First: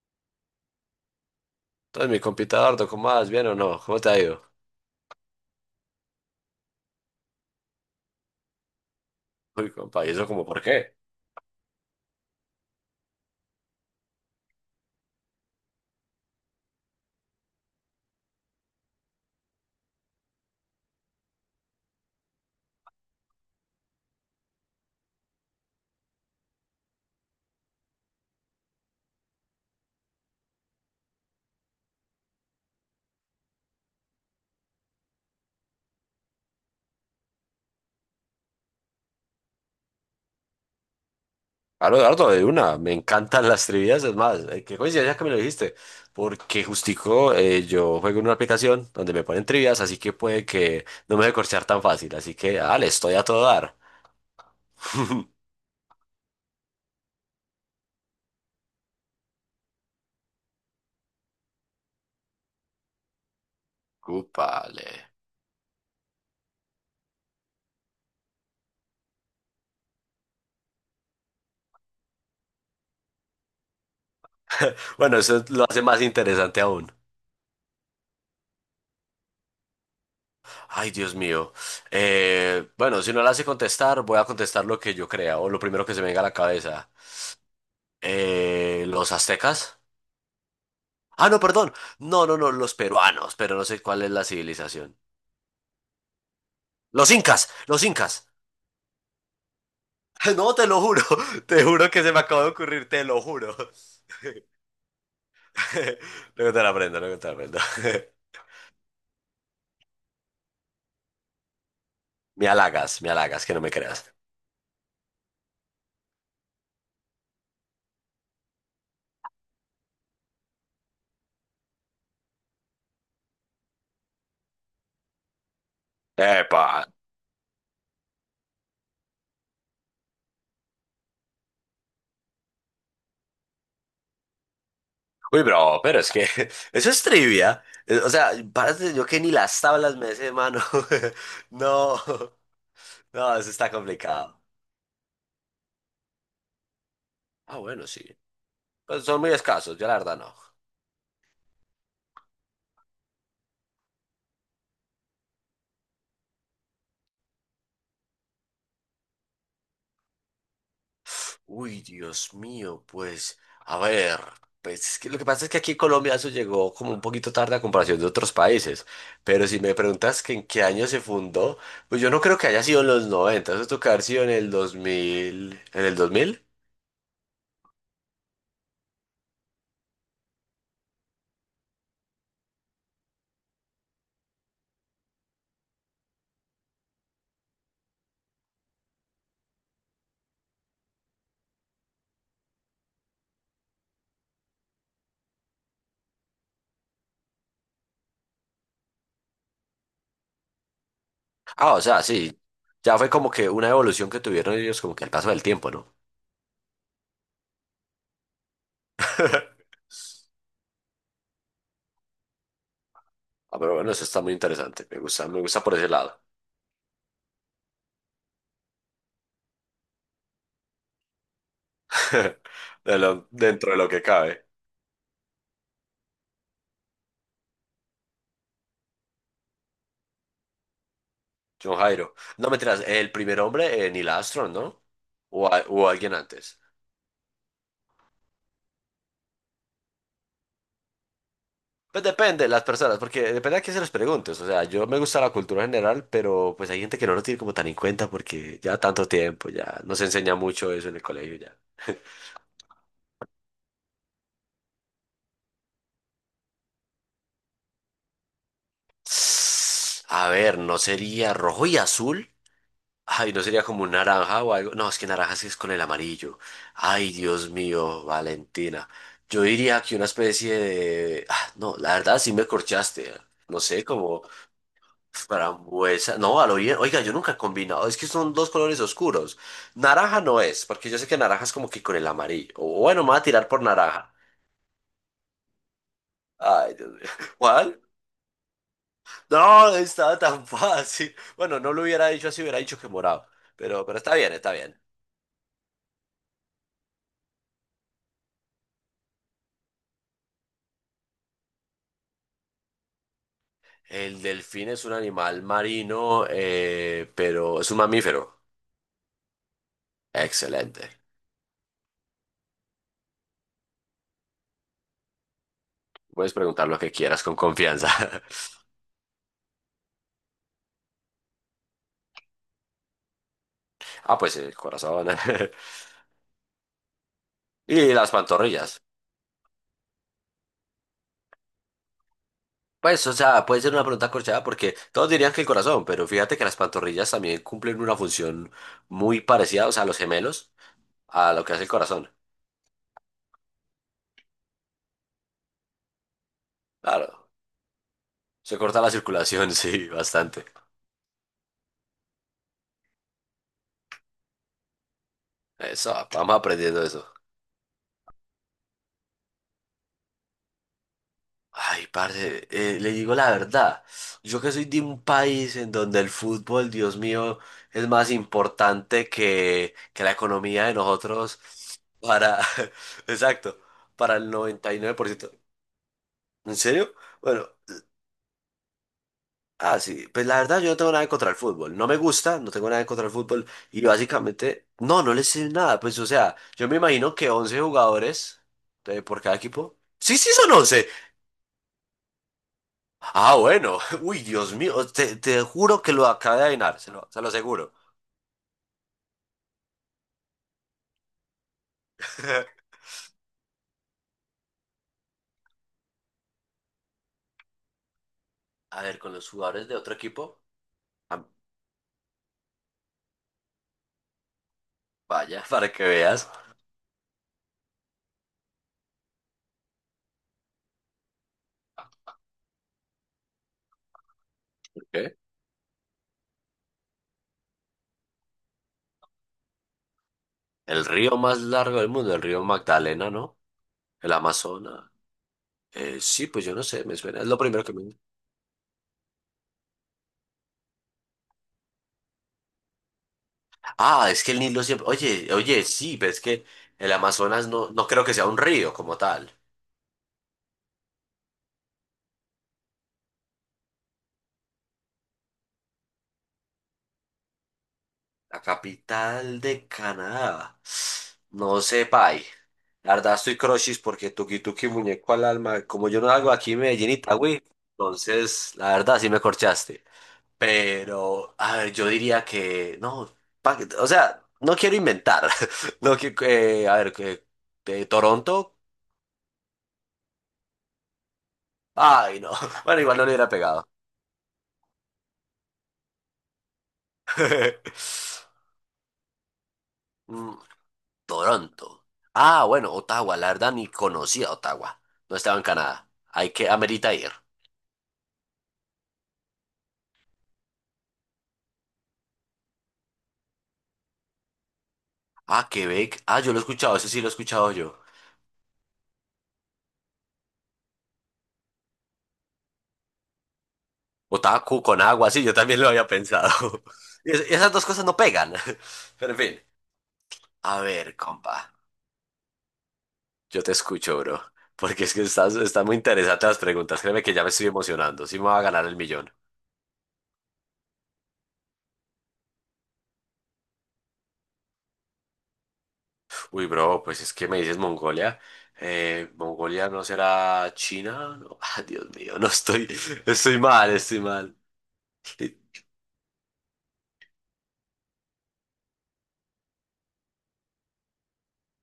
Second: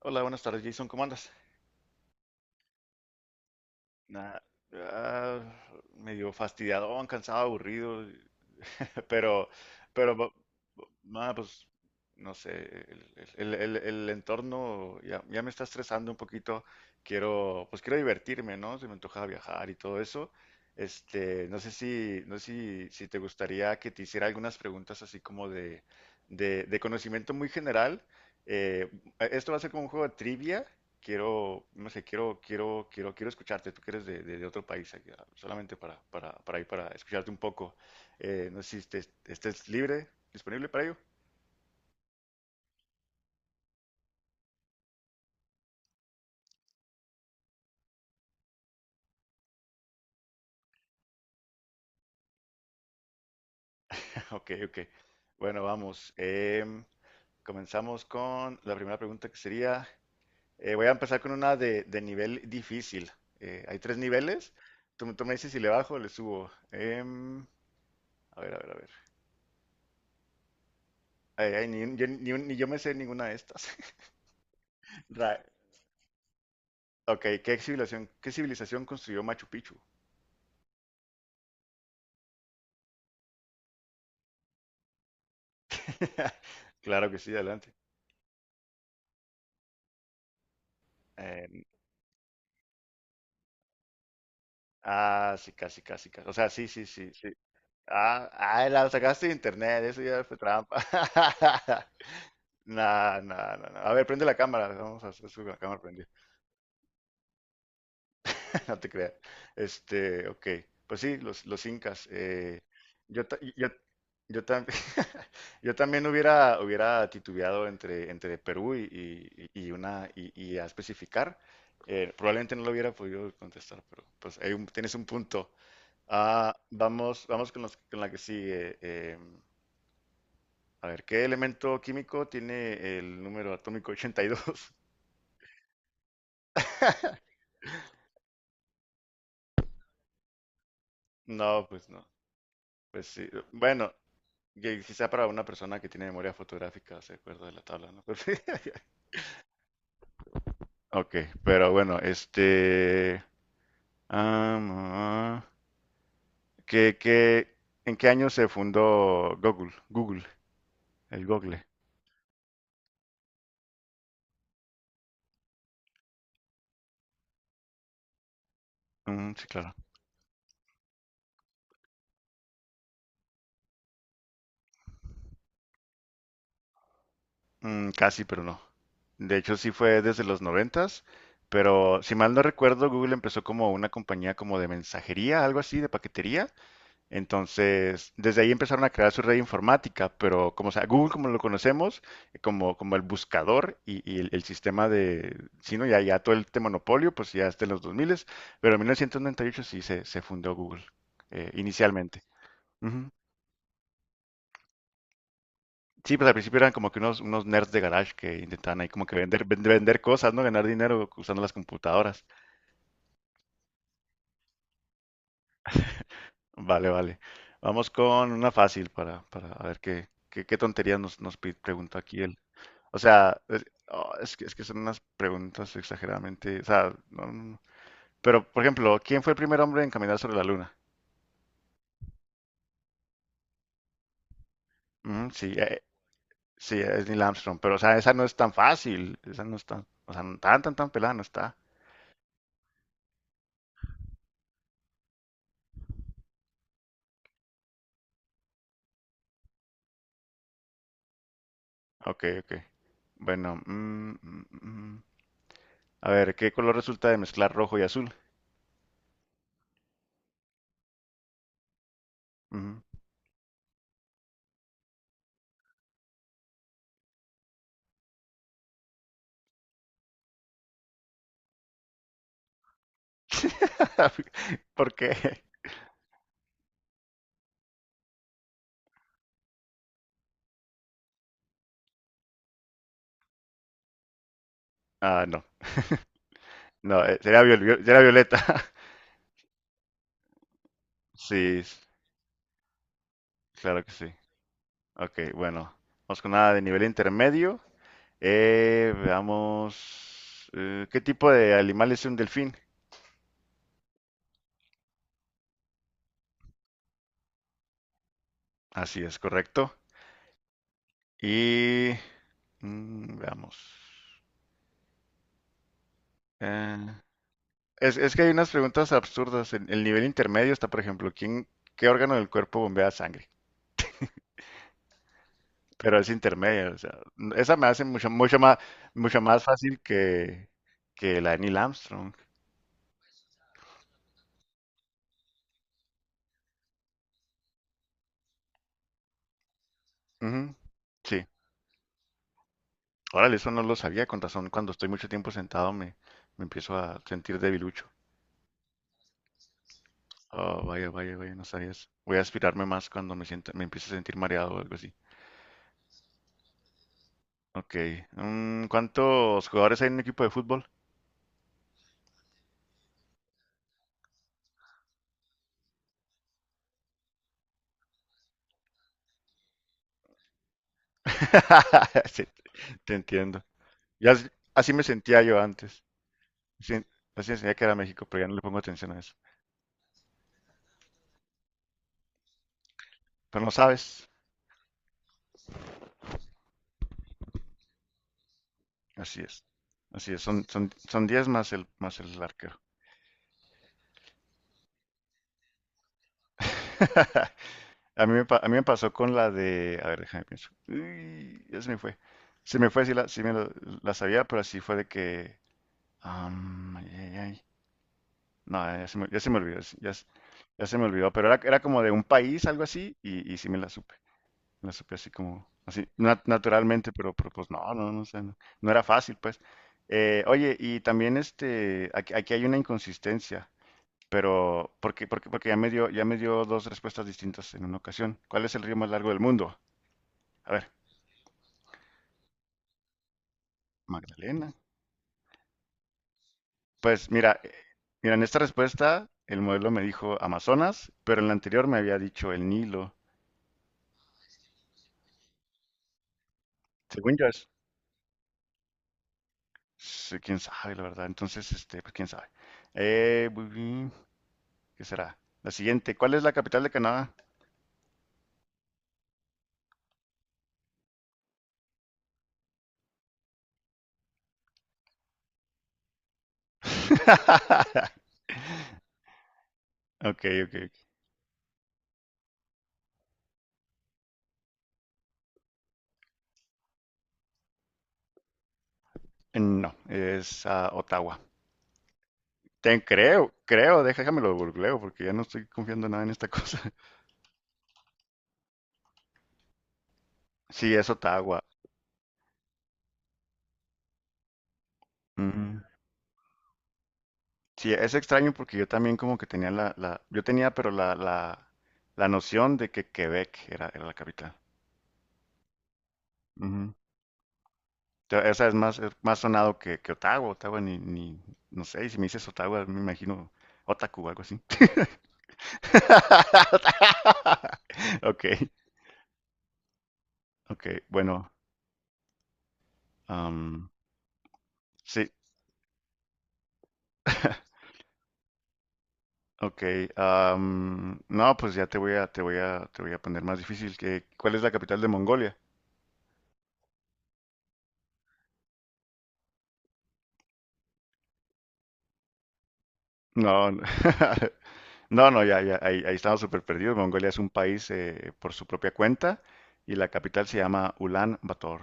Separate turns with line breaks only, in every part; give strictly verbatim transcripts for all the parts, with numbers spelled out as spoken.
Hola, buenas tardes, Jason. ¿Cómo andas?
Entonces, mi compita Dardo, ¿cómo vas? ¿Bien o no? ¿Cómo te ha ido?
Nada, ah, medio fastidiado, cansado, aburrido. Pero,
Uy, compa, ¿y
pero,
eso
bu-
como por
bu-
qué?
nada, pues, no sé, el, el- el- el entorno ya, ya me está estresando un poquito. Quiero, pues quiero divertirme, ¿no? Se me antoja viajar y todo eso. Este, no sé si, no sé si, si te gustaría que te hiciera algunas preguntas así como de, de, de conocimiento muy general. Eh, Esto va a ser como un juego de trivia. Quiero, no sé, quiero, quiero, quiero, quiero escucharte. Tú que eres de, de- de otro país, aquí, solamente para, para, para ir, para escucharte un poco. Eh, no sé si este, este es libre, disponible para ello.
Claro, Dardo, de una, me encantan las trivias, es más, eh, qué coincidencia que me lo dijiste, porque justico eh, yo juego en una aplicación donde me ponen trivias, así que puede que no me deje corchear tan fácil, así que, dale, estoy a todo dar.
Ok, ok. Bueno, vamos. Em, comenzamos con la primera pregunta que sería, eh, voy a empezar con una de, de nivel difícil. Eh, hay tres niveles.
Cúpale.
Tú, me tú me dices si le bajo o le subo. Em, a ver, a ver, a ver. Ay, ay, ni, yo, ni un- ni yo me sé ninguna de estas.
Bueno,
Ra-
eso lo hace más interesante aún.
Ok, ¿qué civilización, qué civilización construyó Machu Picchu?
Ay, Dios mío. Eh, bueno, si no la hace contestar, voy a contestar lo que yo crea o lo primero que se me venga a la cabeza.
Claro que sí, adelante.
Eh, ¿los aztecas? Ah, no,
Em,
perdón. No, no, no, los peruanos, pero no sé cuál es la civilización.
ah, sí, casi, casi, casi. O sea, sí, sí, sí,
Los
sí.
incas, los incas.
Ah, ah, la sacaste de internet, eso ya fue
No, te lo
trampa.
juro, te juro que se me acaba de ocurrir, te lo
Nah, nah,
juro.
nah, nah. A ver, prende la cámara, vamos a hacer eso con la cámara prendida,
Luego te la aprendo, luego te la aprendo.
no te creas. Este, ok, pues sí, los, los incas.
Me
eh,
halagas, me
yo, ta-
halagas, que no
yo,
me creas.
yo, tam- yo también hubiera, hubiera titubeado entre, entre Perú y, y- y una, y, y a especificar. Eh, probablemente no lo hubiera podido contestar, pero pues hay un- tienes un punto. Ah,
Epa.
vamos, vamos con, los- con la que sigue. em, A ver, ¿qué elemento químico tiene el número atómico ochenta y dos?
Uy, bro, pero es que eso es trivia. Eh, O sea, párate, yo que ni las tablas me sé, mano.
No, pues
No,
no. Pues sí.
no, eso está
Bueno,
complicado.
que quizá para una persona que tiene memoria fotográfica se acuerda de
Ah,
la
bueno,
tabla, ¿no?
sí.
Pero sí.
Pues son muy escasos, yo la verdad no.
Ok, pero bueno, este... am, ah, ¿qué- qué- en qué año se fundó Google? Google, el Google.
Uy, Dios mío, pues, a ver, pues es que lo que pasa es que aquí en Colombia eso llegó como un poquito tarde a comparación de otros países,
Mm, sí,
pero si
claro.
me preguntas que en qué año se fundó, pues yo no creo que haya sido en los noventa, eso tuvo que haber sido en el dos mil, ¿en el dos mil?
Mm, casi, pero no. De hecho, sí fue desde los noventas, pero si mal no recuerdo, Google empezó como una compañía como de mensajería, algo así, de paquetería. Entonces, desde ahí empezaron a crear su red informática, pero como sea, Google como lo conocemos, eh, como, como el buscador y, y el, el sistema de, sí, ¿no? Ya, ya todo este monopolio, pues ya está en los dos mil, pero en mil novecientos noventa y ocho sí se, se fundó Google, eh,
Ah, o sea,
inicialmente.
sí, ya fue
Ujú.
como que una evolución que tuvieron ellos como que al paso del tiempo, ¿no?
Sí, pues al principio eran como que unos, unos nerds de garage que intentaban ahí como que vender, vend- vender cosas, ¿no? Ganar dinero usando las computadoras.
Ah, pero bueno, eso está muy interesante, me gusta, me gusta por ese lado,
Vale, vale. Vamos con una fácil para, para a ver qué, qué, qué tonterías nos, nos pi- preguntó aquí. O
de lo-
sea, es,
dentro de lo que
oh, es que,
cabe.
es que son unas preguntas exageradamente. O sea, no, no, no. Pero, por ejemplo, ¿quién fue el primer hombre en caminar sobre la luna?
John Jairo. No me tiras, el primer hombre, eh, Neil Armstrong, ¿no?
Mm, sí,
O, a-
eh,
o alguien antes.
sí, es Neil Armstrong. Pero, o sea, esa no es tan fácil. Esa no es tan. O sea, no tan, tan, tan pelada, no está.
Pues depende, de las personas, porque depende a quién se les preguntes. O sea, yo me gusta la cultura general, pero pues hay gente que no lo tiene como tan en cuenta porque ya tanto tiempo, ya no se enseña mucho eso en el colegio ya.
Ok, ok. Bueno, mm, mm, mm. A ver, ¿qué color resulta de mezclar rojo y azul?
A ver, ¿no sería rojo y azul?
Ujú.
Ay, ¿no sería como un naranja o algo? No, es que naranja sí es con el amarillo. Ay, Dios mío, Valentina. Yo diría que una especie de, ah, no, la verdad sí me corchaste. ¿Eh? No sé, como.
¿Por qué?
Frambuesa, no, a lo bien. Oiga, yo nunca he combinado. Es que son dos colores oscuros. Naranja no es, porque yo sé que naranja es como que con el amarillo. O bueno, me voy a tirar por naranja.
Ah, no.
Ay, Dios mío.
No, eh, sería, viol-
¿Cuál?
viol- sería violeta.
No, estaba tan fácil.
Sí,
Bueno, no
s-
lo hubiera dicho así, hubiera dicho que morado.
claro
Pero,
que
pero
sí.
está bien, está bien.
Ok, bueno. Vamos con nada de nivel intermedio. Eh, veamos. Eh, ¿qué tipo de animal es un delfín?
El delfín es un animal marino, eh, pero es un mamífero.
Así es, correcto.
Excelente.
Y mm, veamos.
Puedes preguntar lo que
Eh,
quieras con confianza.
es, es que hay unas preguntas absurdas. En el nivel intermedio está, por ejemplo, ¿quién, qué órgano del cuerpo bombea sangre?
Ah, pues el corazón.
Pero es intermedio, o sea, n- esa me hace
Y
mucho,
las
mucho más,
pantorrillas.
mucho más fácil que, que la de Neil Armstrong.
Pues, o sea, puede ser una pregunta corchada porque todos dirían que el corazón, pero fíjate que las pantorrillas también cumplen una función muy parecida, o sea, los
Ujú.
gemelos,
Sí.
a lo que hace el corazón.
Órale, eso no lo sabía, con razón. Cuando estoy mucho tiempo sentado me, me empiezo a
Claro,
sentir debilucho.
se corta la circulación, sí, bastante.
Oh, vaya, vaya, vaya, no sabías. Voy a aspirarme más cuando me sienta, me empiece a sentir mareado o algo así.
Eso, vamos aprendiendo eso.
Ok. Mm, ¿cuántos jugadores hay en un equipo de fútbol?
Ay, parce, eh, le digo la verdad, yo que soy de un país en donde el fútbol, Dios mío, es más importante que, que la economía de nosotros
Sí,
para,
te entiendo.
exacto,
Ya
para el
as- así
noventa y
me
nueve por
sentía
ciento
yo antes.
¿En
Sí,
serio?
así me
Bueno,
sentía que era México, pero ya no le pongo atención a eso.
ah, sí, pues la verdad yo no tengo nada en contra el fútbol, no me gusta, no tengo nada en contra el
Pero
fútbol
no
y
sabes.
básicamente, no, no les sé nada, pues o sea, yo me imagino que once jugadores eh,
Así
por cada
es.
equipo,
Así
sí,
es.
sí
Son,
son
son,
once,
son diez más el, más el arquero.
ah, bueno, uy, Dios mío, te, te juro que lo acabo de adivinar, se lo, se lo aseguro.
A mí me, pa- a mí me pasó con la de. A ver, déjame pienso. Uy, ya se me fue. Se me fue, sí, la, sí me lo- la sabía, pero así fue de que. Am, ay, ay, ay. No,
A
ya se
ver,
me,
con
ya
los
se me olvidó.
jugadores
es-
de
Ya,
otro
s-
equipo,
ya se me olvidó.
ah,
Pero era, era como de un país, algo así, y, y sí me la supe. Me la supe así
vaya,
como,
para que
así, na-
veas.
naturalmente, pero, pero pues no, no, no sé, no, no era fácil, pues. Eh, oye, y también este, aquí, aquí hay una inconsistencia, pero porque,
¿Qué?
porque, porque ya me dio, ya me dio dos respuestas distintas en una ocasión. ¿Cuál es el río más largo del mundo? A ver,
El río más largo del mundo, el río Magdalena, ¿no? El
Magdalena.
Amazonas. Eh, sí, pues yo no sé, me
Pues
suena, es lo
mira, eh,
primero que me.
mira, en esta respuesta el modelo me dijo Amazonas, pero en la anterior me había dicho el Nilo.
Ah, es que el Nilo siempre. Oye, oye, sí, pero es que el
Según yo es,
Amazonas no, no creo que sea un río como tal.
sí, quién sabe, la verdad. Entonces, este, pues quién sabe. Eh, bu- bu- ¿Qué será? La siguiente, ¿cuál es la capital de Canadá?
La capital de Canadá. No sé, pay. La verdad estoy crochis porque tuki tuki muñeco al alma. Como yo no salgo aquí en Medellín Itagüí, entonces la verdad sí me corchaste.
Ok, ok. Ok.
Pero, a ver, yo diría que. No, pa- o sea, no quiero inventar. No, que, eh, a ver, que. De Toronto.
No, es ah, Ottawa.
Ay, no. Bueno,
Te
igual no le hubiera
creo,
pegado.
creo, déjamelo googleo porque ya no estoy confiando nada en esta cosa.
Mm,
Sí, es Ottawa.
Toronto. Ah, bueno, Ottawa, la verdad ni conocía Ottawa. No estaba en Canadá. Hay que, amerita ir.
Sí, es extraño porque yo también como que tenía la, la- yo tenía pero la, la, la noción de que Quebec era, era la capital.
Ah, Quebec. Ah, yo lo he
Ujú.
escuchado, ese sí lo he escuchado yo.
Te- Esa es más, es más sonado que, que Ottawa, Ottawa ni, ni, no sé, si me dices Ottawa me imagino Otaku o algo así.
Otaku con agua, sí, yo también lo había pensado. Y es- esas dos cosas no
Ok,
pegan. Pero en fin. A
ok,
ver,
bueno,
compa. Yo te
am,
escucho, bro. Porque es que
sí,
estás, están muy interesantes las preguntas. Créeme que ya me estoy emocionando. Sí me va a ganar el millón.
ok, am, no, pues ya te voy a, te voy a, te voy a poner más difícil que, ¿cuál es la capital de Mongolia?
Uy, bro, pues es que me dices Mongolia. Eh, ¿Mongolia no será China? No. Ah, Dios mío, no estoy,
No,
estoy mal, estoy mal.
No, no, ya, ya, ahí, ahí estamos súper perdidos. Mongolia es un país eh, por su propia cuenta y la capital se llama Ulan Bator.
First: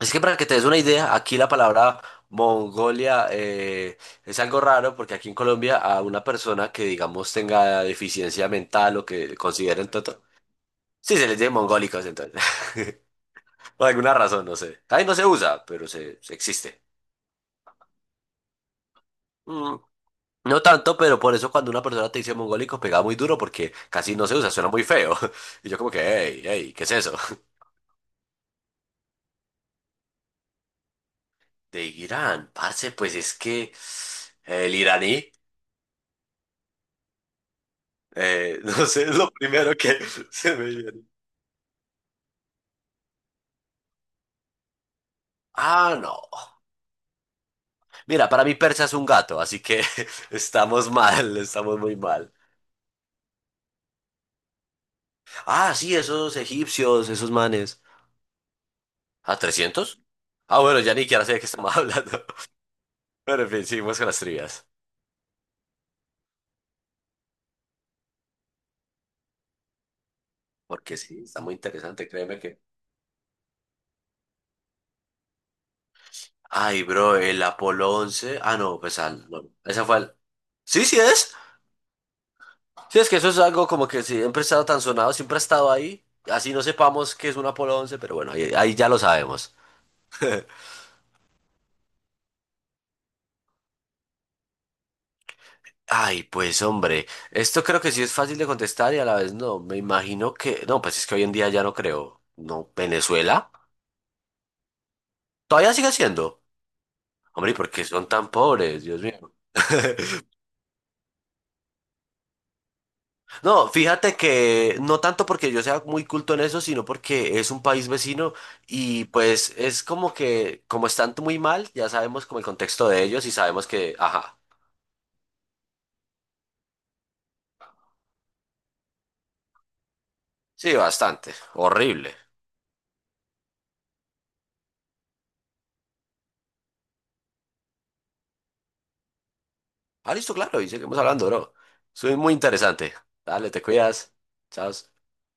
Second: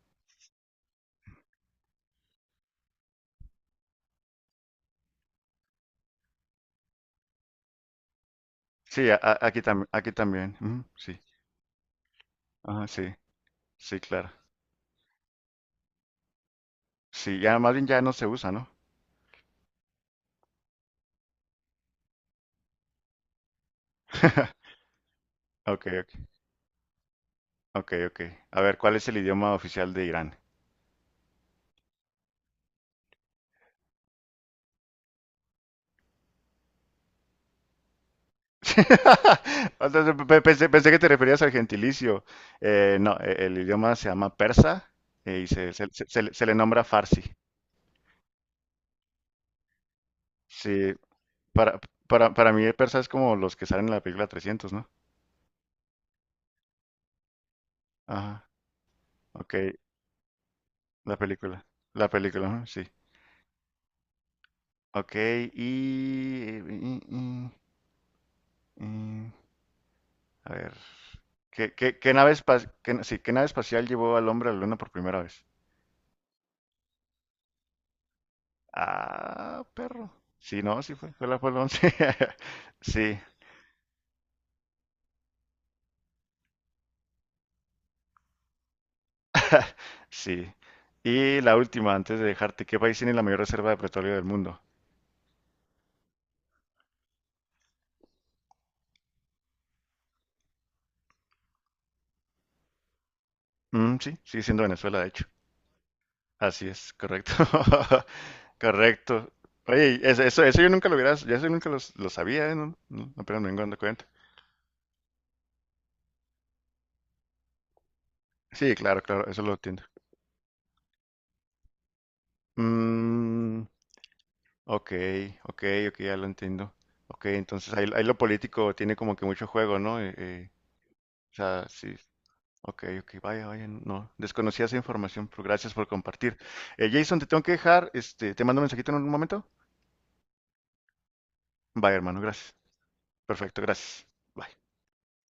Es que para que te des una idea, aquí la palabra Mongolia eh, es algo raro porque aquí en Colombia a una persona que digamos tenga deficiencia mental o
Sí, a-
que
a- aquí, también,
consideren
aquí
toto,
también. Ujú,
sí
sí,
se les dice mongólicos entonces,
ajá, sí,
por
sí,
alguna
claro.
razón, no sé. Ahí no se usa, pero se, se existe.
Sí, ya más bien ya no se usa, ¿no?
Mm. No tanto, pero por eso cuando una persona te dice mongólico pegaba muy duro porque casi no se usa, suena muy feo. Y yo
Ok,
como que,
ok,
hey, hey, ¿qué es eso?
ok, ok. A ver, ¿cuál es el idioma oficial de Irán?
De Irán, parce, pues es que el iraní, eh, no sé, es lo primero
O
que
sea, pe- pe-
se me
Pensé, pensé que
viene.
te referías al gentilicio. Eh, no, eh, el idioma se llama persa eh, y se, se-
Ah,
se-
no.
se le se le nombra farsi.
Mira, para mí persa es un gato, así que estamos
Sí.
mal, estamos
Para,
muy mal.
para, para mí, persa es como los que salen en la película trescientos, ¿no?
Ah, sí, esos egipcios, esos manes.
Ajá,
¿A
ok,
trescientos? Ah, bueno, ya ni
la
siquiera sé de qué
película.
estamos
La
hablando.
película, ajá, sí.
Pero en fin, seguimos con las trivias.
Ok, y... y- y- y- a ver.
Porque sí, está muy
¿Qué, qué-
interesante,
qué nave
créeme que.
espa- qué- sí, qué nave espacial llevó al hombre a la luna por primera vez?
Ay, bro, el Apolo once. Ah, no, pues al, no.
Ah,
Esa fue
perro.
al.
Sí, no,
Sí,
sí
sí
fue, fue
es.
la Apolo once.
Sí, es que
Sí,
eso es algo como que siempre ha estado tan sonado, siempre ha estado ahí. Así no sepamos que es un Apolo once, pero bueno, ahí, ahí ya lo sabemos.
sí. Y la última, antes de dejarte, ¿qué país tiene la mayor reserva de petróleo del mundo?
Ay, pues hombre, esto creo que sí es fácil de contestar y a la vez no. Me imagino que. No, pues es que hoy en día ya no creo. No, Venezuela.
Mm, sí, sigue siendo Venezuela, de hecho.
Todavía sigue siendo.
Así es, correcto.
Hombre, ¿y por qué son tan pobres? Dios
Correcto.
mío.
Oye, eso, eso, eso yo nunca lo hubiera, yo eso nunca lo, lo sabía, ¿eh? No, no, apenas me vengo
No,
dando cuenta.
fíjate que no tanto porque yo sea muy culto en eso, sino porque es un país vecino
Sí, claro,
y
claro, eso lo
pues
entiendo.
es como que, como están muy mal, ya sabemos como el contexto de ellos y
Mm,
sabemos que, ajá,
ok, ok, ok, ya lo entiendo. Ok, entonces ahí, ahí lo político tiene como que mucho juego, ¿no? Eh, eh,
sí, bastante,
o sea, sí.
horrible.
Ok, ok, vaya, vaya, no. Desconocía esa información, pero gracias por compartir. Eh, Jason, te tengo que dejar, este, te mando un mensajito en un momento.
Ah, listo, claro, y seguimos hablando, bro.
Bye,
Soy
hermano,
muy
gracias.
interesante. Dale, te
Perfecto, gracias.
cuidas.
Bye.
Chao.